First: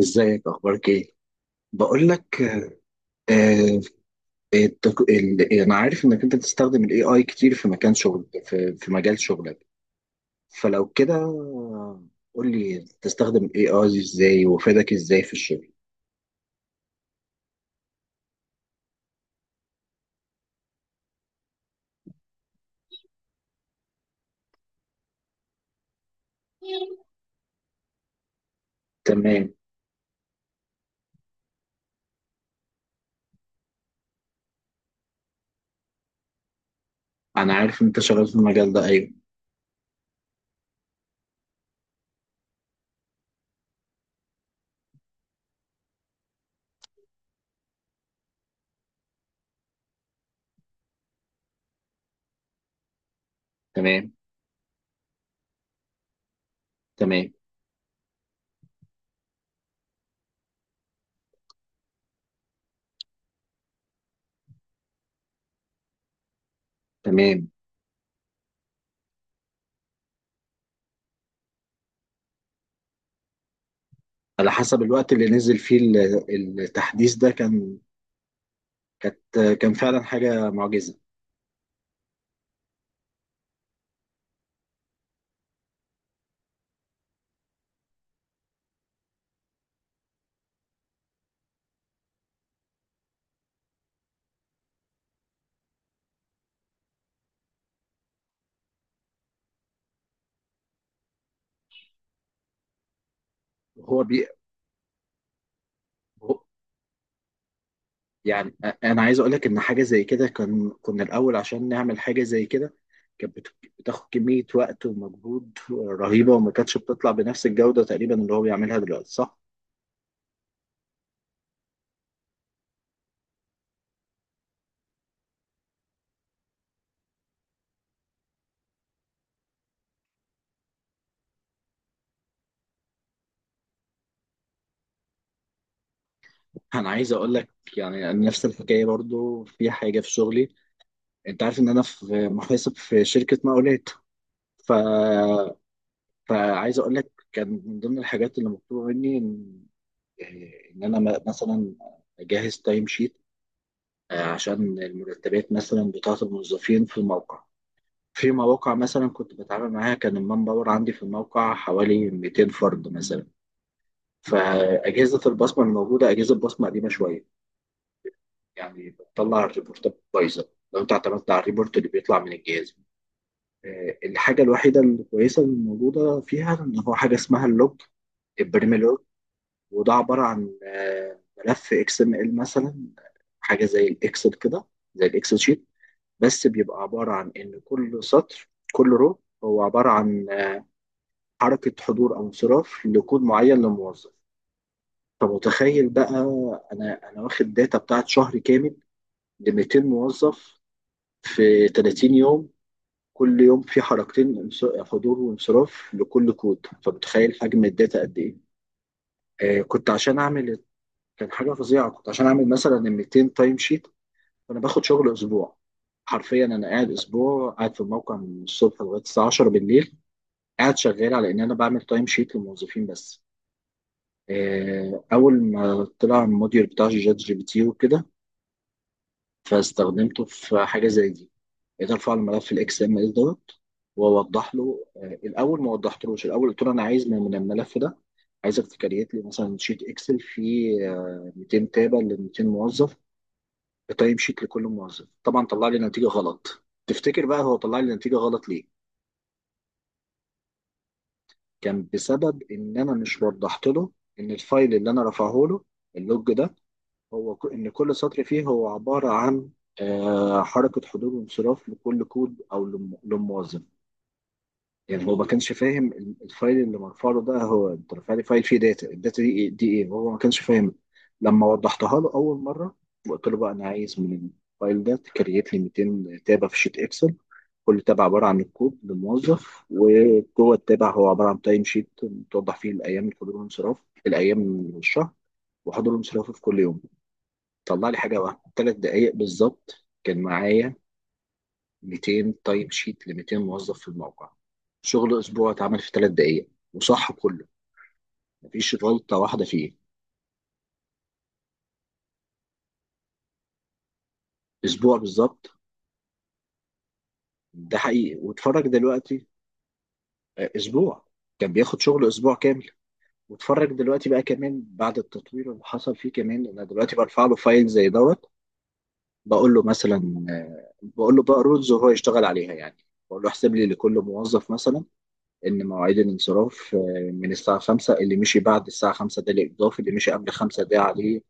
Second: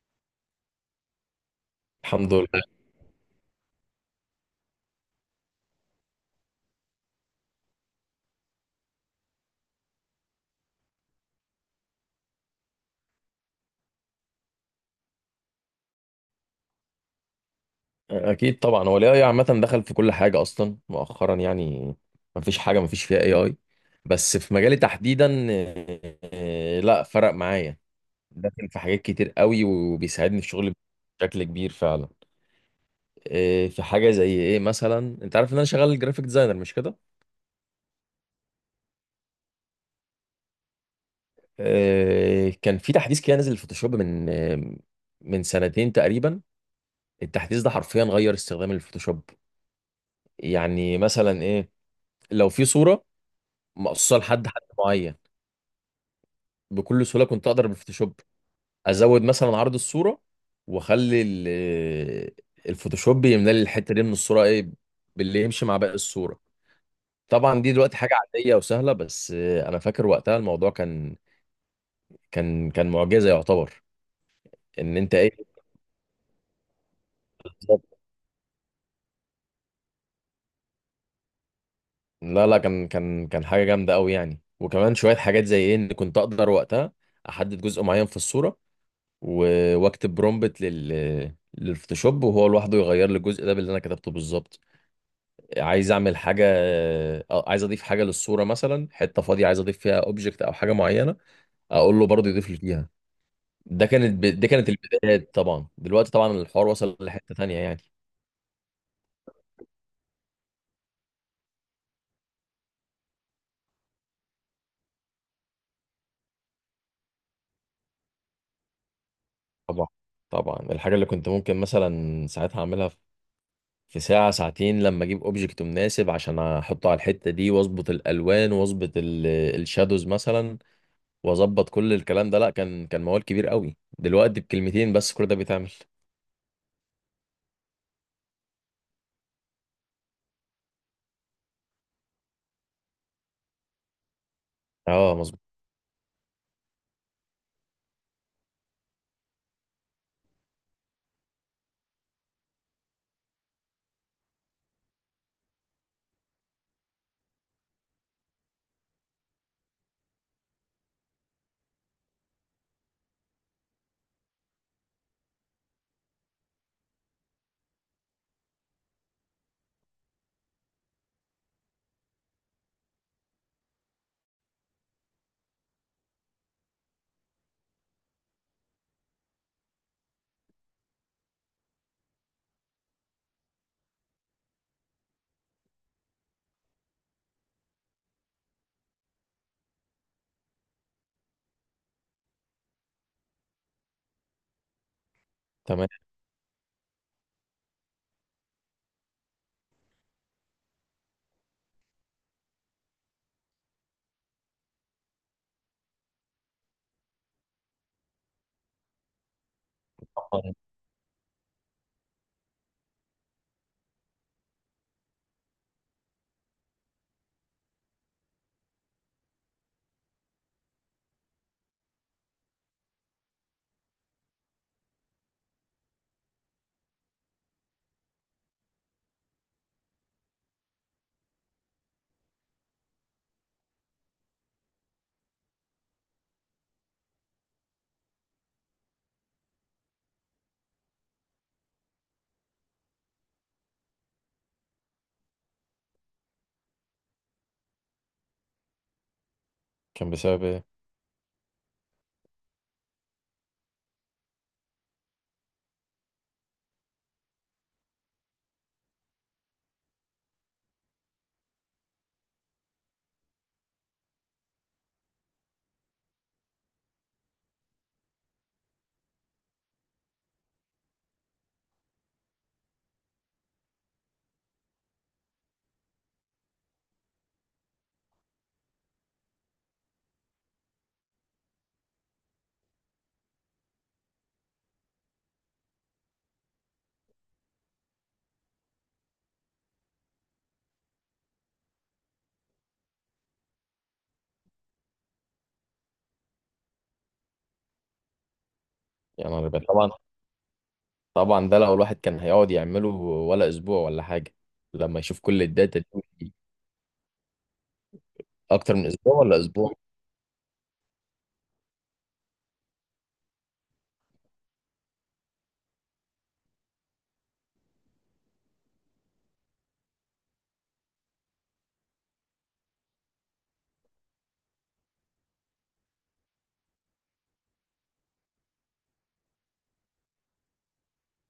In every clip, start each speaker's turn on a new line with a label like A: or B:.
A: ازيك؟ اخبارك ايه؟ بقول
B: الحمد
A: لك
B: لله.
A: آه، يعني انا عارف انك انت بتستخدم الاي اي كتير في مكان شغل، في مجال شغلك. فلو كده، قول لي تستخدم الاي اي ازاي وفادك ازاي في الشغل.
B: اكيد طبعا، هو الاي اي عامه دخل في كل حاجه اصلا مؤخرا يعني. ما فيش فيها اي اي، بس في مجالي تحديدا. آه، لا فرق معايا. داخل في حاجات كتير
A: تمام.
B: قوي وبيساعدني في شغلي بشكل كبير فعلا. في حاجه زي ايه مثلا؟ انت عارف ان انا شغال جرافيك ديزاينر مش كده؟
A: انا عارف ان انت شغال في المجال ده، ايوه.
B: كان في تحديث كده نزل الفوتوشوب من من سنتين تقريبا. التحديث ده حرفيا غير استخدام الفوتوشوب. يعني مثلا ايه؟ لو في صوره
A: تمام،
B: مقصوصه لحد حد معين، بكل سهوله
A: تمام،
B: كنت اقدر بالفوتوشوب ازود مثلا عرض الصوره، واخلي الفوتوشوب يملى لي الحته دي من الصوره ايه، باللي يمشي مع باقي الصوره.
A: تمام.
B: طبعا دي دلوقتي حاجه عاديه وسهله، بس انا فاكر وقتها الموضوع كان كان معجزه يعتبر.
A: على حسب
B: ان
A: الوقت
B: انت
A: اللي
B: ايه
A: نزل فيه التحديث ده،
B: بالظبط.
A: كانت كان فعلا حاجة معجزة.
B: لا لا، كان حاجه جامده قوي يعني. وكمان شويه حاجات زي ايه، ان كنت اقدر وقتها احدد جزء معين في الصوره، واكتب برومبت للفوتوشوب، وهو لوحده يغير لي الجزء ده باللي انا كتبته بالظبط. عايز اعمل حاجه، عايز اضيف حاجه للصوره مثلا، حته فاضيه عايز اضيف فيها اوبجكت او حاجه معينه، اقول له برضه يضيف لي فيها.
A: هو بي...
B: دي كانت البدايات. طبعا دلوقتي طبعا الحوار وصل لحته تانية يعني.
A: يعني، انا عايز اقول لك ان حاجه زي كده، كنا الاول عشان نعمل حاجه زي كده، كانت بتاخد كميه وقت ومجهود رهيبه، وما كانتش بتطلع بنفس الجوده تقريبا اللي هو بيعملها دلوقتي، صح.
B: طبعا طبعا الحاجه اللي كنت ممكن مثلا ساعتها اعملها في ساعه ساعتين، لما اجيب اوبجكت مناسب عشان احطه على الحته دي، واظبط الالوان، واظبط الشادوز مثلا، واظبط كل الكلام ده. لا، كان موال كبير قوي. دلوقتي بكلمتين بس كل ده بيتعمل.
A: انا عايز اقول لك، يعني نفس الحكايه برضو في حاجه في شغلي. انت عارف ان انا في محاسب في شركه مقاولات. ف
B: اه مظبوط.
A: فعايز اقول لك، كان من ضمن الحاجات اللي مطلوبه مني ان انا مثلا اجهز تايم شيت عشان المرتبات، مثلا، بتاعه الموظفين في الموقع. في مواقع مثلا كنت بتعامل معاها، كان المان باور عندي في الموقع حوالي 200 فرد مثلا. فأجهزة البصمة الموجودة، أجهزة البصمة قديمة شوية، يعني بتطلع الريبورتات بايظة لو أنت اعتمدت على الريبورت اللي بيطلع من الجهاز. الحاجة الوحيدة الكويسة الموجودة فيها إن هو حاجة اسمها اللوج، البريمي لوج. وده عبارة عن ملف اكس ام ال مثلا، حاجة زي الإكسل كده، زي الإكسل شيت. بس بيبقى عبارة عن إن كل سطر، كل رو، هو عبارة عن حركة حضور أو انصراف لكود معين لموظف. طب متخيل
B: تمام.
A: بقى، أنا واخد داتا بتاعت شهر كامل ل 200 موظف في 30 يوم، كل يوم في حركتين، حضور وانصراف لكل كود. فمتخيل حجم الداتا قد إيه؟ آه كنت عشان أعمل كان حاجة فظيعة، كنت عشان أعمل مثلا 200 تايم شيت. فأنا باخد شغل أسبوع. حرفيا أنا قاعد أسبوع، قاعد في الموقع من الصبح لغاية الساعة 10 بالليل، قاعد شغال على إن أنا بعمل تايم شيت للموظفين بس. اول ما طلع الموديول بتاع شات جي بي تي وكده، فاستخدمته في حاجه زي دي. قدرت ارفع الملف الاكس ام اس دوت، واوضح له. الاول ما وضحتلوش، الاول قلت له انا عايز من الملف ده عايزك تكريت لي مثلا شيت اكسل فيه 200 تابه ل 200 موظف، بتايم شيت لكل موظف. طبعا طلع لي نتيجه غلط. تفتكر بقى هو طلع لي نتيجه غلط ليه؟
B: كان بسبب ايه؟
A: كان بسبب ان انا مش وضحت له ان الفايل اللي انا رفعه له، اللوج ده، هو إن كل سطر فيه هو عبارة عن حركة حضور وانصراف لكل كود أو لموظف. يعني هو ما كانش فاهم الفايل اللي مرفع له ده. هو أنت رافع لي فايل فيه داتا، الداتا دي إيه، دي إيه، هو ما كانش فاهم. لما وضحتها له أول مرة، وقلت له بقى أنا عايز من الفايل ده تكريت لي 200 تابة في شيت إكسل، كل تابع عبارة عن الكود للموظف، وجوه التابع هو عبارة عن تايم شيت توضح فيه الأيام، الحضور والانصراف، الأيام من الشهر، وحضور وانصرافه في كل يوم. طلع لي حاجه واحده، 3 دقائق بالظبط، كان معايا 200 تايم شيت ل 200 موظف في الموقع. شغل اسبوع اتعمل في 3 دقائق، وصح كله، مفيش غلطه
B: يعني
A: واحده
B: أنا
A: فيه.
B: طبعا ده لو الواحد كان هيقعد يعمله، ولا اسبوع ولا حاجه.
A: اسبوع
B: لما يشوف كل
A: بالظبط.
B: الداتا دي.
A: ده حقيقي، واتفرج
B: اكتر من اسبوع
A: دلوقتي.
B: ولا اسبوع؟
A: اسبوع. كان بياخد شغل اسبوع كامل. واتفرج دلوقتي بقى، كمان بعد التطوير اللي حصل فيه كمان. انا دلوقتي برفع له فايل زي دوت، بقول له بقى رولز وهو يشتغل عليها يعني. بقول له احسب لي لكل موظف مثلا إن مواعيد الانصراف، من الساعة 5، اللي مشي بعد الساعة 5 ده الإضافي، اللي مشي قبل 5 ده عليه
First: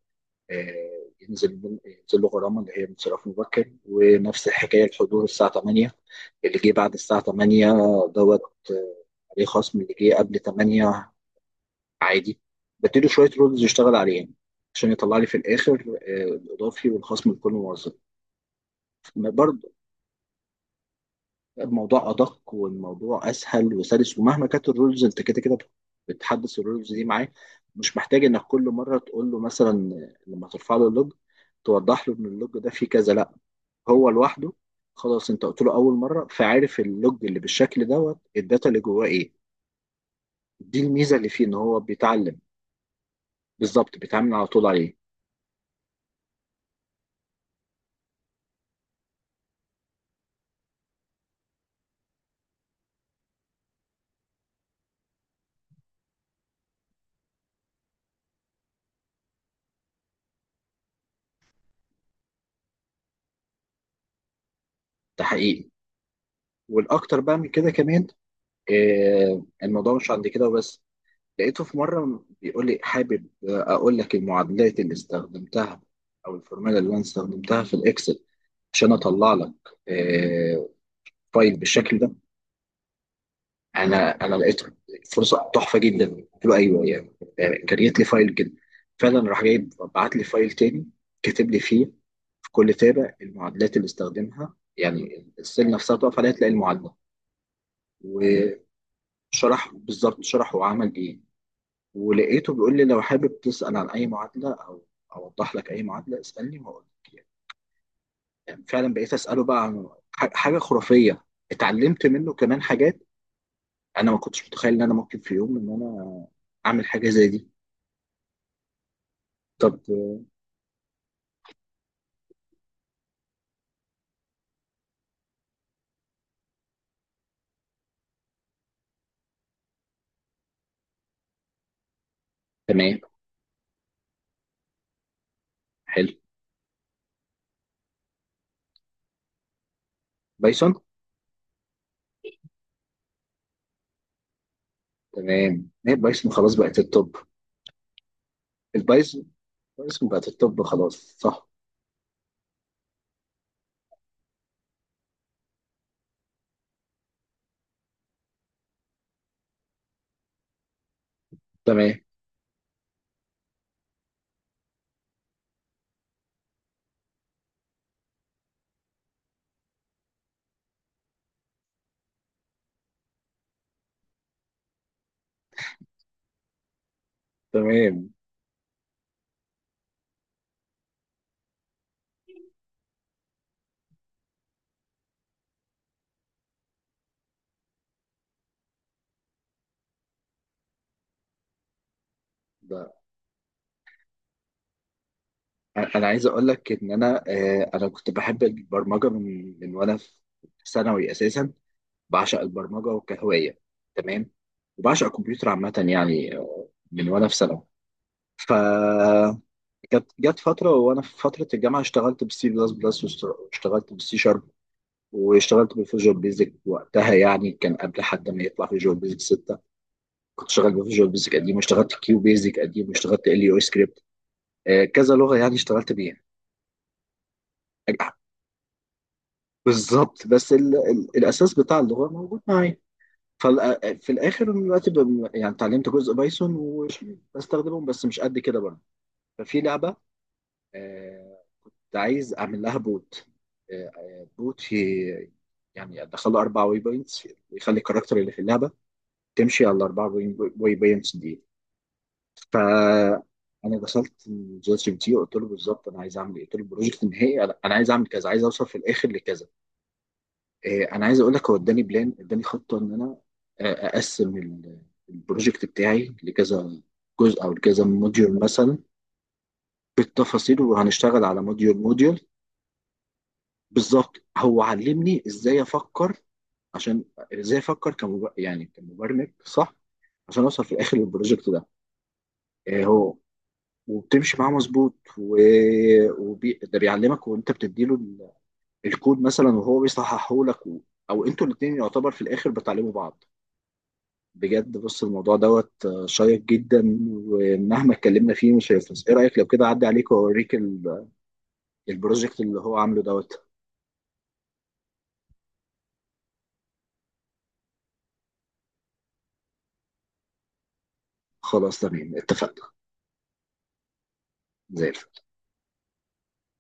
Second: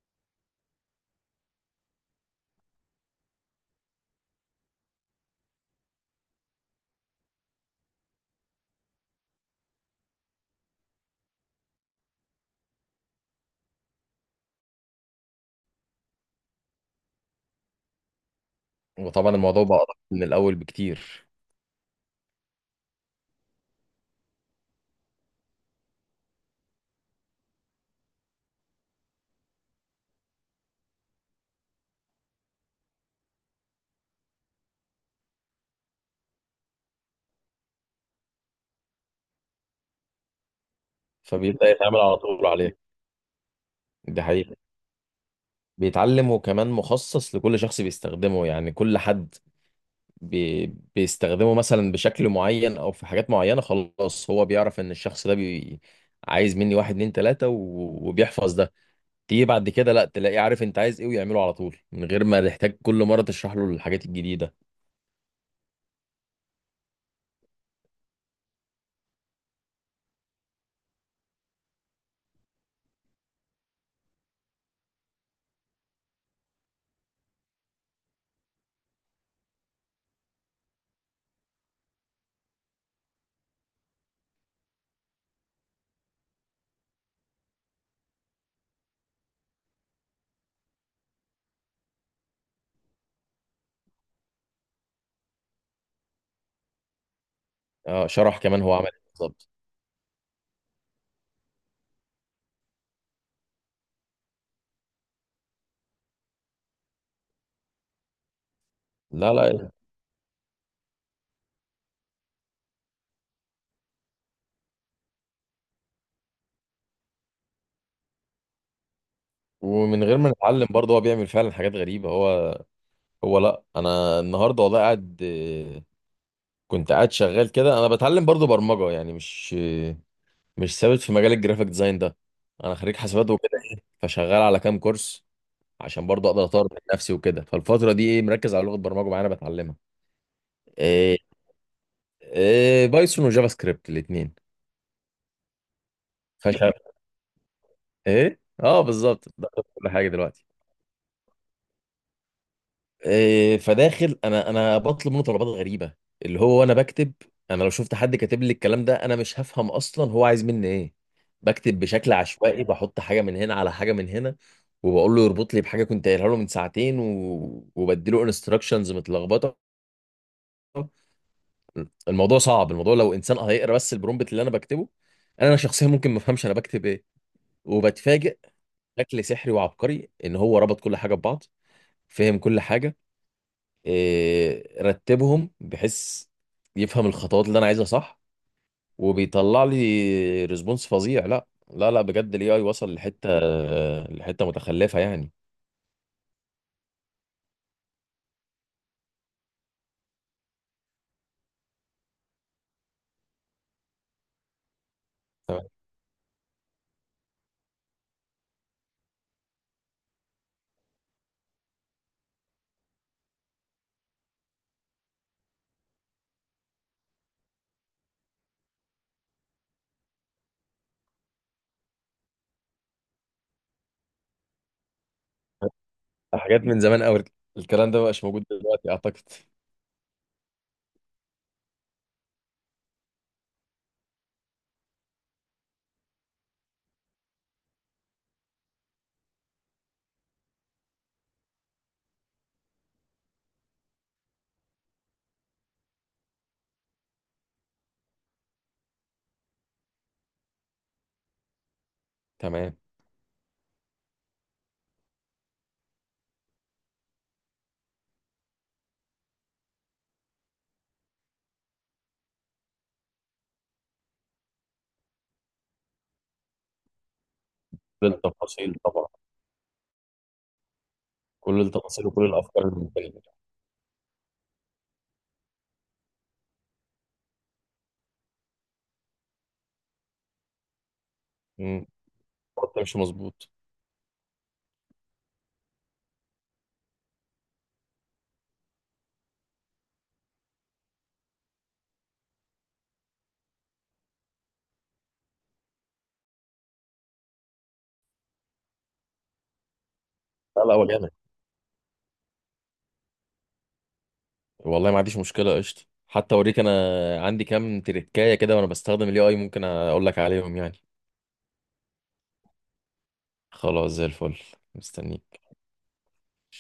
A: ينزل له غرامة، اللي هي انصراف مبكر. ونفس الحكاية الحضور الساعة 8، اللي جه بعد الساعة 8 دوت، آه، عليه خصم، اللي جه قبل 8 عادي. بديله شوية رولز يشتغل عليهم عشان يطلع لي في الآخر الإضافي والخصم لكل موظف.
B: وطبعا الموضوع
A: برضه
B: بقى أدق من الاول بكتير.
A: الموضوع ادق، والموضوع اسهل وسلس، ومهما كانت الرولز انت كده كده بتحدث الرولز دي معاه. مش محتاج انك كل مره تقول له، مثلا لما ترفع له اللوج، توضح له ان اللوج ده فيه كذا. لا، هو لوحده. خلاص، انت قلت له اول مره، فعارف اللوج اللي بالشكل دوت، الداتا اللي جواه ايه. دي الميزه اللي فيه، ان
B: فبيبدا
A: هو
B: يتعمل على
A: بيتعلم.
B: طول عليه.
A: بالظبط،
B: دي
A: بيتعامل على
B: حقيقه.
A: طول عليه.
B: بيتعلم، وكمان مخصص لكل شخص بيستخدمه يعني. كل حد بي... بيستخدمه مثلا بشكل معين او في حاجات معينة. خلاص هو بيعرف ان الشخص ده عايز مني واحد اتنين تلاتة وبيحفظ ده. تيجي بعد كده لا تلاقيه عارف انت عايز ايه، ويعمله على طول من غير ما تحتاج كل مرة تشرح له الحاجات الجديدة.
A: ده حقيقي. والاكتر بقى من كده كمان، الموضوع مش عند كده وبس. لقيته في مرة بيقول لي حابب أقول لك المعادلات اللي استخدمتها، أو الفورمولا اللي أنا استخدمتها في الإكسل، عشان أطلع لك آه، فايل بالشكل ده. أنا أنا لقيت فرصة تحفة جدا. قلت له أيوه يعني، كان جات لي فايل كده. فعلا راح جايب، بعت لي فايل تاني، كاتب لي فيه في كل تابع المعادلات اللي استخدمها، يعني السيل نفسها تقف عليها تلاقي المعادلة
B: اه، شرح
A: وشرح.
B: كمان هو عمل ايه بالظبط؟
A: بالظبط، شرح وعمل إيه. ولقيته بيقول لي، لو حابب تسأل عن أي معادلة أو أوضح لك أي معادلة، اسألني وأقول لك يعني. يعني فعلا بقيت
B: لا
A: أسأله بقى
B: لا.
A: عن حاجة خرافية. اتعلمت منه كمان حاجات. أنا ما كنتش متخيل إن أنا ممكن في يوم إن أنا أعمل حاجة زي دي. طب،
B: ومن غير ما نتعلم برضه، هو بيعمل فعلا حاجات غريبة. هو، هو، لا، انا النهارده والله قاعد، كنت قاعد شغال كده. انا بتعلم برضه برمجة يعني، مش مش ثابت في مجال الجرافيك ديزاين ده. انا خريج
A: تمام.
B: حسابات. فشغال على كام كورس عشان
A: حلو.
B: برضه اقدر اطور من نفسي وكده. فالفتره دي ايه، مركز على لغه برمجه معينه بتعلمها.
A: بايثون.
B: إيه؟ إيه، بايثون وجافا سكريبت الاثنين.
A: تمام، هي بايثون خلاص
B: فش
A: بقت التوب.
B: ايه؟ اه
A: البايثون،
B: بالظبط ده. كل
A: بايثون
B: حاجه
A: بقت
B: دلوقتي.
A: التوب خلاص، صح.
B: إيه، فداخل، انا بطلب منه طلبات غريبه، اللي هو انا بكتب. انا لو شفت حد كاتب لي الكلام ده انا مش هفهم اصلا هو عايز مني ايه. بكتب
A: تمام.
B: بشكل عشوائي، بحط حاجه من هنا على حاجه من هنا، وبقول له يربط لي بحاجه كنت قايلها له من ساعتين، وبديله انستراكشنز متلخبطه. الموضوع صعب. الموضوع لو انسان هيقرا بس البرومبت اللي انا بكتبه، انا شخصيا ممكن ما افهمش انا بكتب ايه.
A: تمام.
B: وبتفاجئ بشكل سحري وعبقري ان هو ربط كل حاجه ببعض، فهم كل حاجه، إيه، رتبهم بحيث يفهم الخطوات اللي انا عايزها صح، وبيطلع لي ريسبونس فظيع. لا لا لا، بجد الاي اي
A: ده
B: وصل لحته، لحته متخلفه يعني.
A: أنا عايز أقول لك إن أنا، أنا كنت بحب البرمجة من وأنا في ثانوي أساسا. بعشق البرمجه كهوايه. تمام. وبعشق الكمبيوتر
B: تمام.
A: عامه يعني، من وانا في ثانوي. ف جت فتره وانا في فتره الجامعه، اشتغلت بالسي بلس بلس، واشتغلت بالسي شارب، واشتغلت بالفيجوال بيزك وقتها، يعني كان قبل حد ما يطلع فيجوال بيزك 6. كنت شغال بفيجوال بيزك قديم، واشتغلت كيو بيزك قديم، واشتغلت ال يو سكريبت، كذا لغه يعني اشتغلت بيها.
B: حاجات من زمان قوي. الكلام ده ما بقاش موجود دلوقتي اعتقد.
A: بالظبط، بس ال ال الاساس بتاع اللغه موجود معايا. ففي الاخر، أنا دلوقتي يعني اتعلمت جزء بايثون وبستخدمهم، بس مش قد كده بقى. ففي لعبه، آه، كنت عايز اعمل لها بوت. آه، آه، بوت في يعني ادخل له 4 واي بوينتس يخلي الكاركتر اللي في اللعبه تمشي على الاربع واي بوينتس دي.
B: تمام.
A: ف انا دخلت جي بي تي وقلت له بالظبط انا عايز اعمل ايه. قلت له البروجكت النهائي، أنا عايز اعمل كذا، عايز اوصل في الاخر لكذا. انا عايز اقول لك، هو اداني بلان، اداني خطه ان انا اقسم البروجكت بتاعي لكذا جزء او لكذا
B: كل
A: موديول
B: التفاصيل
A: مثلا.
B: طبعا.
A: بالتفاصيل، وهنشتغل على
B: كل
A: موديول
B: التفاصيل
A: موديول.
B: وكل الافكار الممكنه.
A: بالظبط، هو علمني ازاي افكر، عشان ازاي افكر يعني كمبرمج، صح. عشان اوصل في الاخر للبروجكت ده.
B: خط
A: آه،
B: مش
A: هو
B: مظبوط.
A: وبتمشي معاه مظبوط. ده بيعلمك، وانت بتديله الكود مثلا، وهو بيصححه لك، او انتوا الاثنين يعتبر في الاخر بتعلموا بعض. بجد، بص، الموضوع دوت شيق جدا، ومهما اتكلمنا فيه مش هيخلص. ايه رأيك لو كده اعدي عليك واوريك
B: لا لا، ولا انا.
A: البروجكت اللي هو عامله دوت.
B: والله ما عنديش مشكله، قشطه. حتى اوريك انا، عندي كام تريكايه كده وانا بستخدم الاي اي، ممكن اقول لك عليهم يعني.
A: خلاص، تمام، اتفقنا.
B: خلاص زي الفل.
A: زي الفل.
B: مستنيك.